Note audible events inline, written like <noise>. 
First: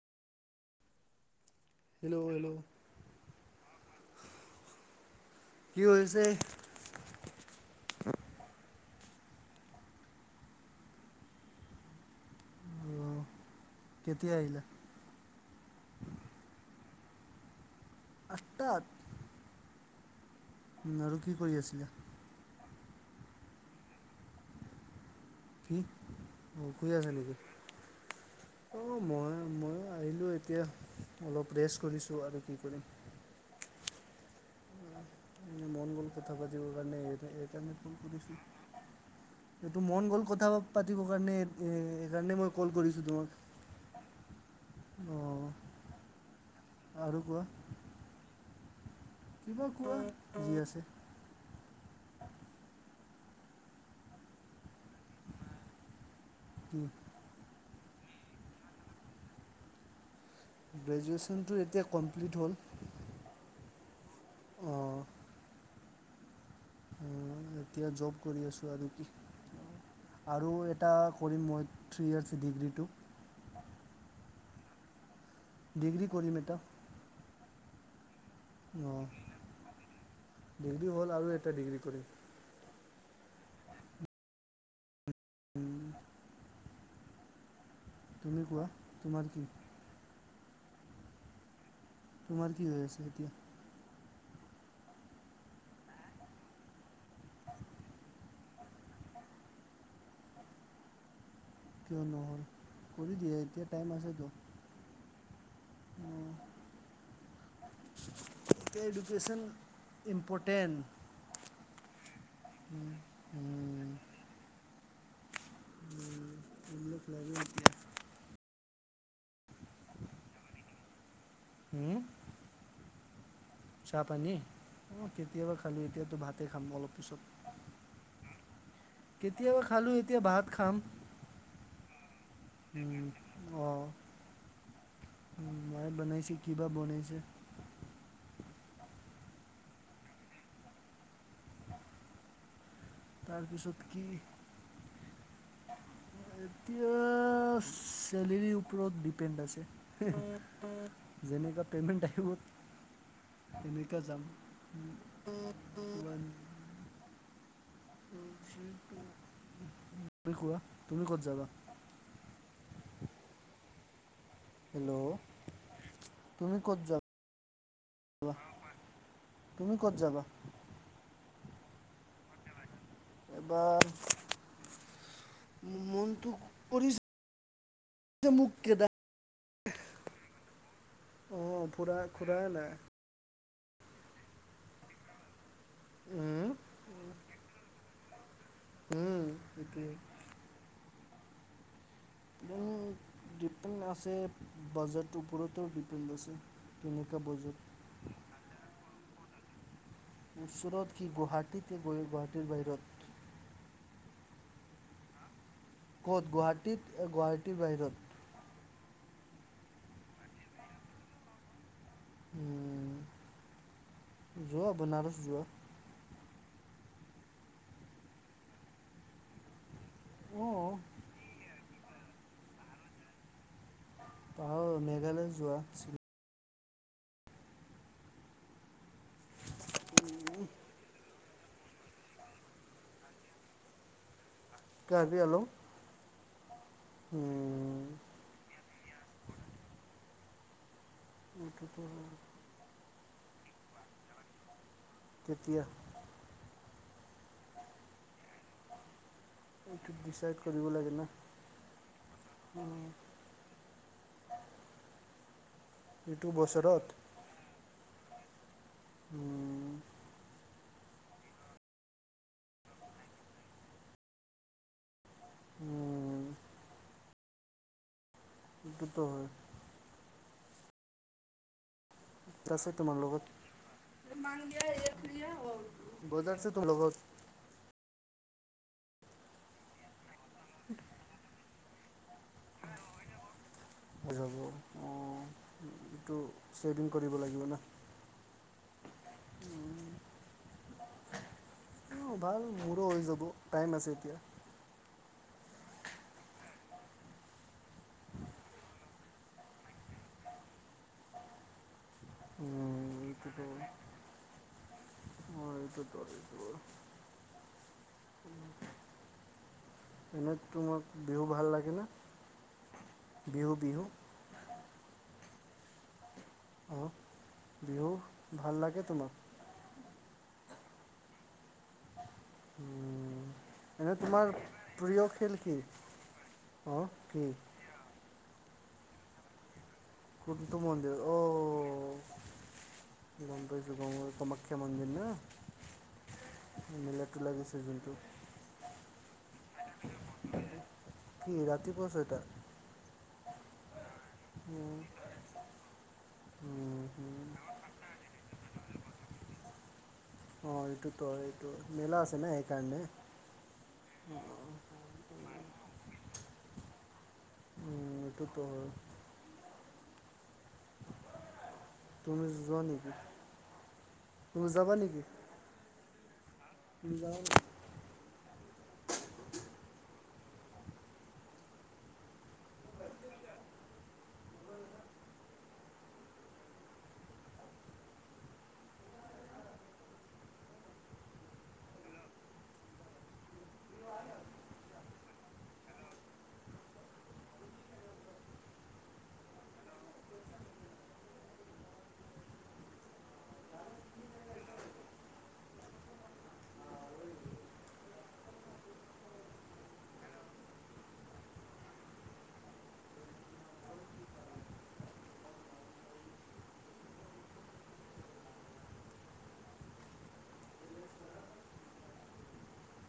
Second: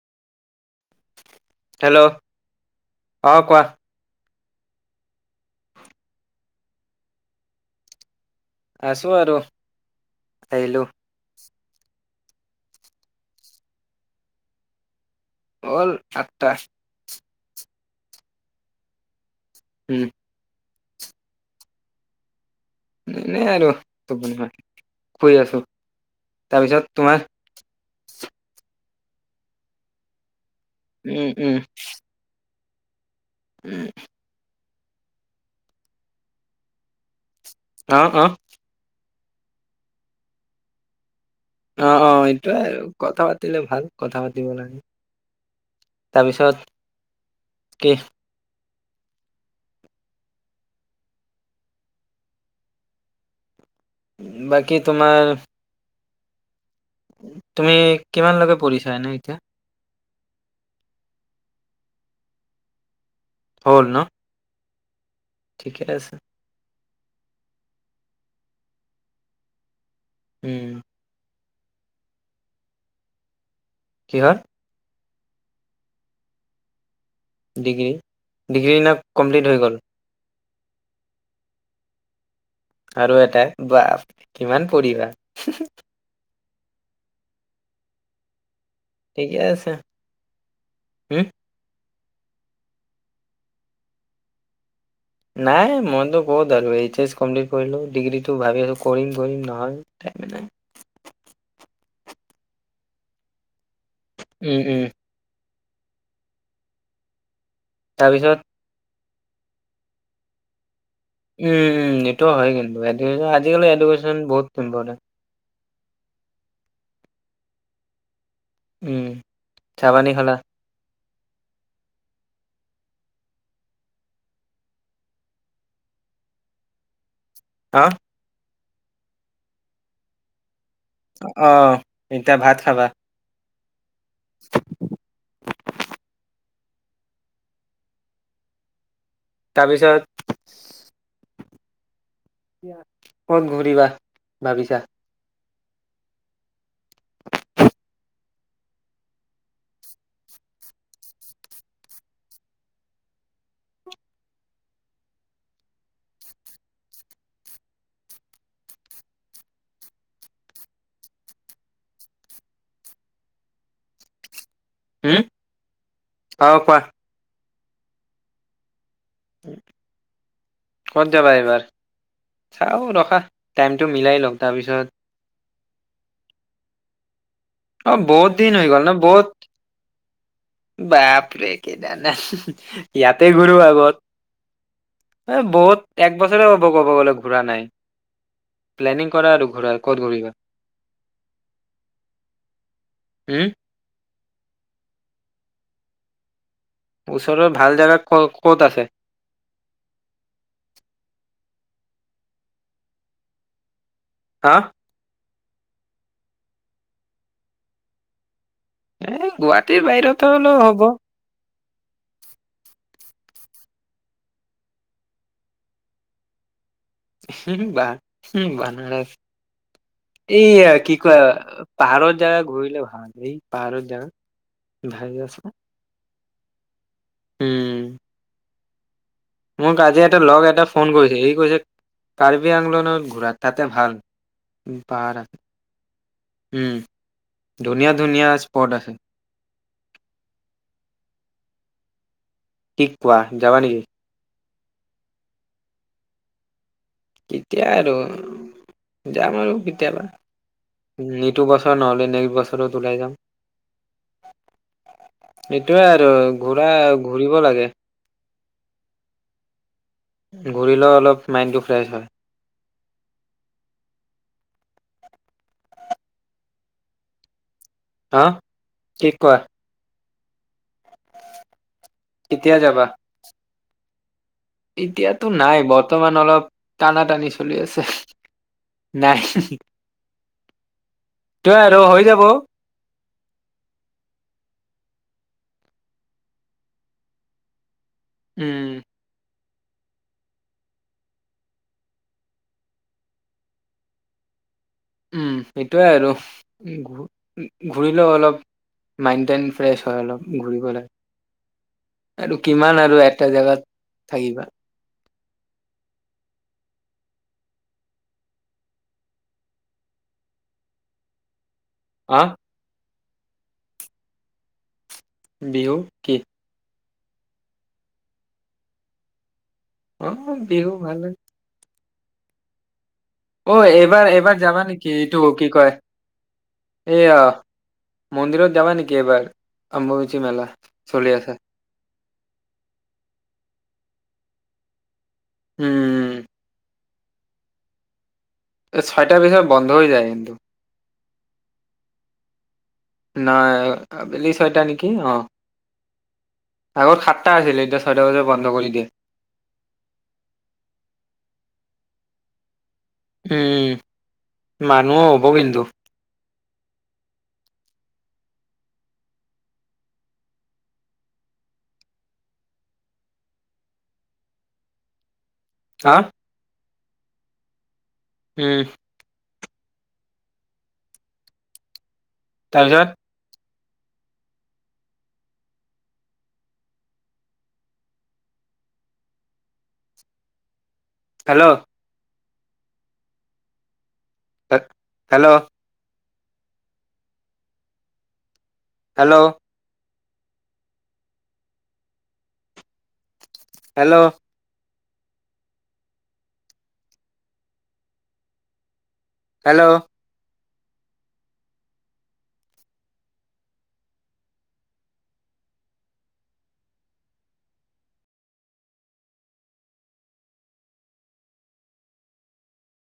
<unintelligible> Hello অ' কোৱা কি হৈ হৈছে? আছো আৰু আহিলো অ' কেতিয়া আহিলা? হল আঠটা সষ্ট <inaudible> উম। উম আৰু কি কৰি আছিলা? এনে আৰু শুই আছো কি অ' শুই তাৰপিছত আছা তোমাৰ। নেকি অ' মই ময়ো আহিলো এ এতিয়া উম অলপ উম ৰেছ কৰিছোঁ আৰু কি। ক' উম। মানে মন গ'ল কথা পাতিবৰ কাৰণে। <inaudible> অ অ এইটো মন গ'ল কথা পাতিব। অ -অ এইটোৱে আৰু তোমাক কথা পাতিলে ভাল কথা পাতিব লাগে অ' তাৰপিছত আৰু কোৱা কি কিবা কোৱা যি আছে। বাকী তোমাৰ? উম। তুমি কিমানলৈকে পৰিঢ়ছানে এতিয়া? গ্ৰেজুৱেশ্যনটো এতিয়া কমপ্লিট হ'ল হ'ল ন' অ' ঠিকে আছে। এতিয়া জব কৰি আছো আৰু কি? আৰু উম এটা কৰিম মই। <unintelligible> কি হ'ল ডিগ্ৰী কৰিম এতিয়া ডিগ্ৰী। ডিগ্ৰীৰ দিনা কমপ্লিট হৈ গ'ল। ডিগ্ৰী হ'ল আৰু এটা ডিগ্ৰী কৰি। আৰু এটাই বা কিমান পৰিবা। তুমি কোৱা। তোমাৰ ঠিকে কি আছে। হম। তোমাৰ কি হৈ আছে এতিয়া। নাই মইতো ক'ত আৰু এইচ এচ কমপ্লিট কৰিলো, ডিগ্ৰীটো ভাবি আছো, কৰিম কৰিম নহয় টাইম নাই। কিয়? নহল কৰি দিয়ে এতিয়া। টাইম আছেতো উম উম। অঁ তাৰপিছত। এতিয়া এডুকেশ্যন ইম্পৰ্টেণ্ট। উম উম এইটোও হয় কিন্তু, আজিকালি এডুকেশন বহুত ইম্পৰ্টেণ্ট। <inaudible> উম চা-পানী খালা। হুম চাহ পানী কেতিয়াবাই খালো, ‌এতিয়াতো ভাতে খাম অলপ পিছত। হা। কেতিয়াবাই খালো এতিয়া ভাত খাম। অ' এতিয়া ভাত খাবা? অ। মই বনাইচিলো। কিবা বনাইছে। তাৰপিছত। দিয়া। ক'ত তাৰপিছত ঘূৰিবা কি ভাবিছা! এতিয়া চেলেৰীৰ ওপৰত ডিপেণ্ড আছে, যেনেকা পেমেণ্ট‌ আহিব তেনেকা যাম। কোৱা তুমি ক'ত যাবা? হেল্লো, হুম অ তুমি কোৱা ক'ত যাবা? কোৱা। ক'ত যাবা এবাৰ? অ' ৰখা এবাৰ টাইমটো মিলাই লও তাৰপিছত। মনটো কৰিছে। অ' বহুত মোক দিন হৈ গল কেদা ন বহুত বাপৰে অঁ ফুৰা কেদাৰনাথ ফুৰা নাই ইয়াতে। আগত এ বহুত। এক বছৰে হব ক'ব গ'লে ঘূৰা নাই। প্লেনিং কৰা আৰু ঘূৰাৰ এইটোৱে ক'ত ঘূৰিবা। উম ডিপু আছে বাজেট ওপৰটো ডিপু আছে কেনেকুৱা ওচৰৰ বাজেট ভাল জেগা ক'ত আছে। ওচৰত কি গুৱাহাটীতে গুৱাহাটীৰ বাহিৰত। হা ক'ত গুৱাহাটীত- গুৱাহাটী বাহিৰত এ গুৱাহাটীৰ বাহিৰতে হলেও হ'ব উম যোৱা বনাৰস যোৱা বা বানাৰস এয়া অঁ কি কয় পাহাৰৰ জাগা ঘূৰিল ভাল এই পাৰ পাহৰ ভালে মেঘালয় আছা যোৱা উম। মোক আজি এটা লগ এটা ফোন কৰিছে ই কৈছে। কাৰ্বি আংলনত ঘূৰা তাতে ভাল। কাৰ্বি ভাৰত <unintelligible> আলং উম উম ধুনীয়া ধুনীয়া আ কত আছে? ইউটবৰ কি কোৱা, যাবা নেকি? কেতিয়া? কেতিয়া আৰু যাম আৰু এইটো কেতিয়াবা, ডিচাইড কৰিব লাগে না ইটো বছৰ নহ'লে নেক্সট বছৰত উম, ওলাই যাম। এইটোয়ে আৰু এইটো ঘূৰা বছৰত ঘূৰিব লাগে উম। ঘূৰিলেও অলপ মাইণ্ডটো ফ্ৰেছ হয়। উম হা। এইটোতো কি হয় কোৱা? কেতিয়া তছ যাবা তোমাৰ লগত এতিয়াতো নাই। বৰ্তমান বজাৰ অলপ আছে তোৰ লগত টানা-টানি চলি আছে। নাই। <unintelligible> তই আৰু হয় <unintelligible> জাবো অ এইটো চেভিং কৰিব লাগিব ন। উম। উ ভাল মোৰো হৈ যাব টাইম আছে এতিয়া উম সেইটোৱে আৰু ঘূৰিলেও অলপ মাইণ্ড টাইন ফ্ৰেছ হয় অলপ ঘূৰিবলৈ। আৰু কিমান আৰু এটা এইটোতো জাগাত থাকিবা। অ' এইটো এইটো এনে তোমাক বিহু ভাল লাগে। হা <inaudible> বিহু বিহু বিহু কি? অ', বিহু ভাল লাগে তোমাৰ। অ' বিহু ভাল লাগে। <inaudible> অ এনে এইবাৰ তোমাৰ এইবাৰ যাবা নেকি প্ৰিয় এইটো অ খেল কি কয় অঁ এইয়া কি মন্দিৰত যাব নেকি এবাৰ? অম্বুবাচী মেলা কোনটো মন্দিৰ? চলি অ! আছে। গম পাইছোঁ গম- কামাখ্যা মন্দিৰ না? উম মেলাটো লাগিছে যোনটো এই ছয় তাৰ পিছত বন্ধ হৈ যায় কিন্তু কি ৰাতিপুৱা ছয়টা? নাই আবেলি ছয়টা উম, নেকি অ। উম, আগত উম। সাতটা আছিলে এতিয়া ছয়টা বজাত বন্ধ কৰি- গে অ এইটোতো এইটো মেলা আছে নে এইকাৰণে উম মানুহো হব কিন্তু উম এইটো তহ হয় তুমি যোৱা নেকি? তুমি যাবা নেকি? হা? তুমি যাবা নেকি? উম তাৰ পিছত? হেল্ল' হ হেল্ল হেল্ল' হেল্ল' হেল্ল'